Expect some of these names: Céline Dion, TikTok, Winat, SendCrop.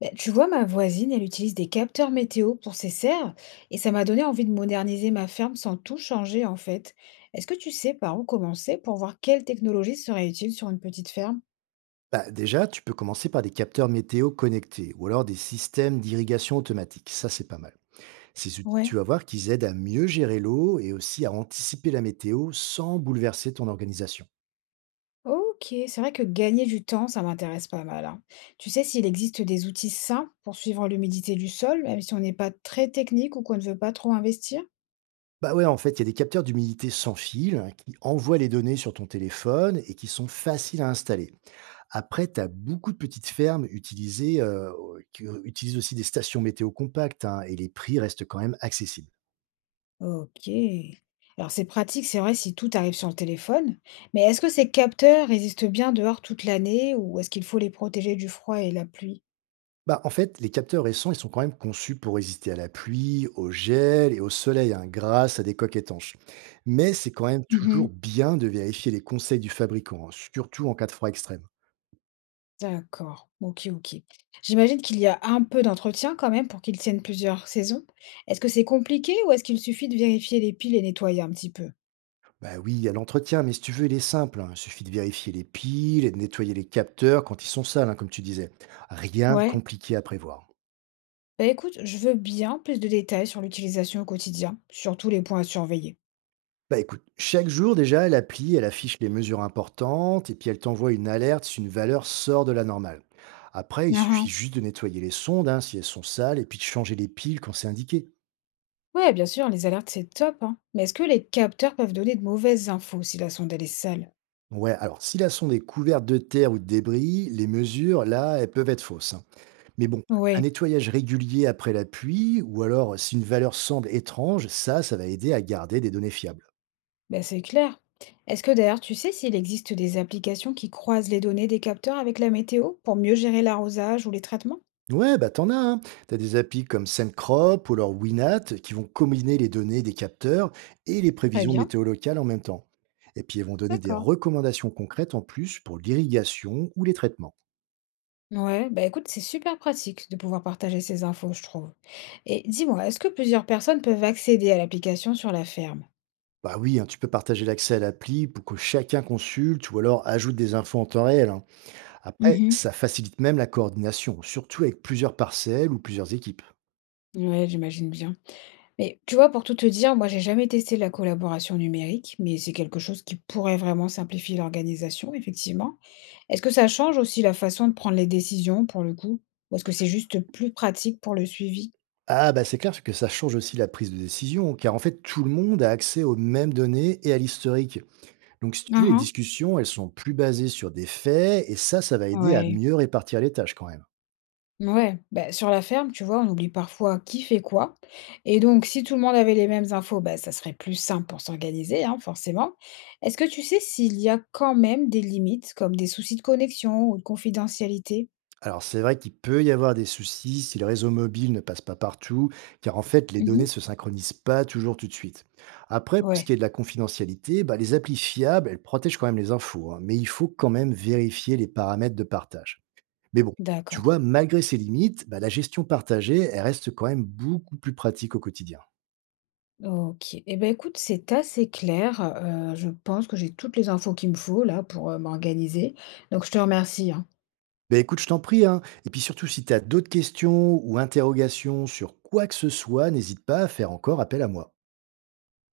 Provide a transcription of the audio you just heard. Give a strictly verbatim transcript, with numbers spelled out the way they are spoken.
Ben, tu vois, ma voisine, elle utilise des capteurs météo pour ses serres et ça m'a donné envie de moderniser ma ferme sans tout changer en fait. Est-ce que tu sais par où commencer pour voir quelle technologie serait utile sur une petite ferme? Bah, déjà, tu peux commencer par des capteurs météo connectés ou alors des systèmes d'irrigation automatique. Ça, c'est pas mal. Ces outils, tu Ouais. vas voir qu'ils aident à mieux gérer l'eau et aussi à anticiper la météo sans bouleverser ton organisation. Ok, c'est vrai que gagner du temps, ça m'intéresse pas mal, hein. Tu sais s'il existe des outils simples pour suivre l'humidité du sol, même si on n'est pas très technique ou qu'on ne veut pas trop investir? Bah ouais, en fait, il y a des capteurs d'humidité sans fil hein, qui envoient les données sur ton téléphone et qui sont faciles à installer. Après, tu as beaucoup de petites fermes utilisées, euh, qui euh, utilisent aussi des stations météo compactes hein, et les prix restent quand même accessibles. OK. Alors c'est pratique, c'est vrai, si tout arrive sur le téléphone, mais est-ce que ces capteurs résistent bien dehors toute l'année ou est-ce qu'il faut les protéger du froid et la pluie? Bah, en fait, les capteurs récents, ils sont quand même conçus pour résister à la pluie, au gel et au soleil, hein, grâce à des coques étanches. Mais c'est quand même Mhm. toujours bien de vérifier les conseils du fabricant, hein, surtout en cas de froid extrême. D'accord, ok, ok. J'imagine qu'il y a un peu d'entretien quand même pour qu'ils tiennent plusieurs saisons. Est-ce que c'est compliqué ou est-ce qu'il suffit de vérifier les piles et nettoyer un petit peu? Bah oui, il y a l'entretien, mais si tu veux, il est simple, hein. Il suffit de vérifier les piles et de nettoyer les capteurs quand ils sont sales, hein, comme tu disais. Rien de Ouais. compliqué à prévoir. Bah écoute, je veux bien plus de détails sur l'utilisation au quotidien, surtout les points à surveiller. Bah écoute, chaque jour déjà, l'appli, elle affiche les mesures importantes et puis elle t'envoie une alerte si une valeur sort de la normale. Après, il Ah. suffit ah. juste de nettoyer les sondes hein, si elles sont sales et puis de changer les piles quand c'est indiqué. Ouais, bien sûr, les alertes, c'est top, hein. Mais est-ce que les capteurs peuvent donner de mauvaises infos si la sonde, elle est sale? Ouais, alors si la sonde est couverte de terre ou de débris, les mesures, là, elles peuvent être fausses, hein. Mais bon, un Oui, nettoyage régulier après la pluie ou alors si une valeur semble étrange, ça, ça va aider à garder des données fiables. ben c'est clair. Est-ce que d'ailleurs, tu sais s'il existe des applications qui croisent les données des capteurs avec la météo pour mieux gérer l'arrosage ou les traitements? Ouais, bah t'en as, hein. T'as des applis comme SendCrop ou alors Winat qui vont combiner les données des capteurs et les Très prévisions bien, météo locales en même temps. Et puis elles vont donner des d'accord. recommandations concrètes en plus pour l'irrigation ou les traitements. Ouais, bah écoute, c'est super pratique de pouvoir partager ces infos, je trouve. Et dis-moi, est-ce que plusieurs personnes peuvent accéder à l'application sur la ferme? Bah oui, hein, tu peux partager l'accès à l'appli pour que chacun consulte ou alors ajoute des infos en temps réel, hein. Après, Mhm. ça facilite même la coordination, surtout avec plusieurs parcelles ou plusieurs équipes. Ouais, j'imagine bien. Mais tu vois, pour tout te dire, moi, j'ai jamais testé la collaboration numérique, mais c'est quelque chose qui pourrait vraiment simplifier l'organisation, effectivement. Est-ce que ça change aussi la façon de prendre les décisions, pour le coup? Ou est-ce que c'est juste plus pratique pour le suivi? Ah bah c'est clair que ça change aussi la prise de décision, car en fait tout le monde a accès aux mêmes données et à l'historique. Donc, si tu veux, les Mhm. discussions, elles sont plus basées sur des faits et ça, ça va aider à Ouais. mieux répartir les tâches quand même. Ouais, bah, sur la ferme, tu vois, on oublie parfois qui fait quoi. Et donc, si tout le monde avait les mêmes infos, bah, ça serait plus simple pour s'organiser, hein, forcément. Est-ce que tu sais s'il y a quand même des limites, comme des soucis de connexion ou de confidentialité? Alors, c'est vrai qu'il peut y avoir des soucis si le réseau mobile ne passe pas partout, car en fait, les données ne Mhm. se synchronisent pas toujours tout de suite. Après, pour ce Ouais, qui est de la confidentialité, bah, les applis fiables, elles protègent quand même les infos, hein, mais il faut quand même vérifier les paramètres de partage. Mais bon, tu d'accord. vois, malgré ces limites, bah, la gestion partagée, elle reste quand même beaucoup plus pratique au quotidien. OK et ben écoute, c'est assez clair, heu, je pense que j'ai toutes les infos qu'il me faut là pour, heu, m'organiser, donc je te remercie, hein. Ben écoute, je t'en prie, hein. Et puis surtout, si tu as d'autres questions ou interrogations sur quoi que ce soit, n'hésite pas à faire encore appel à moi.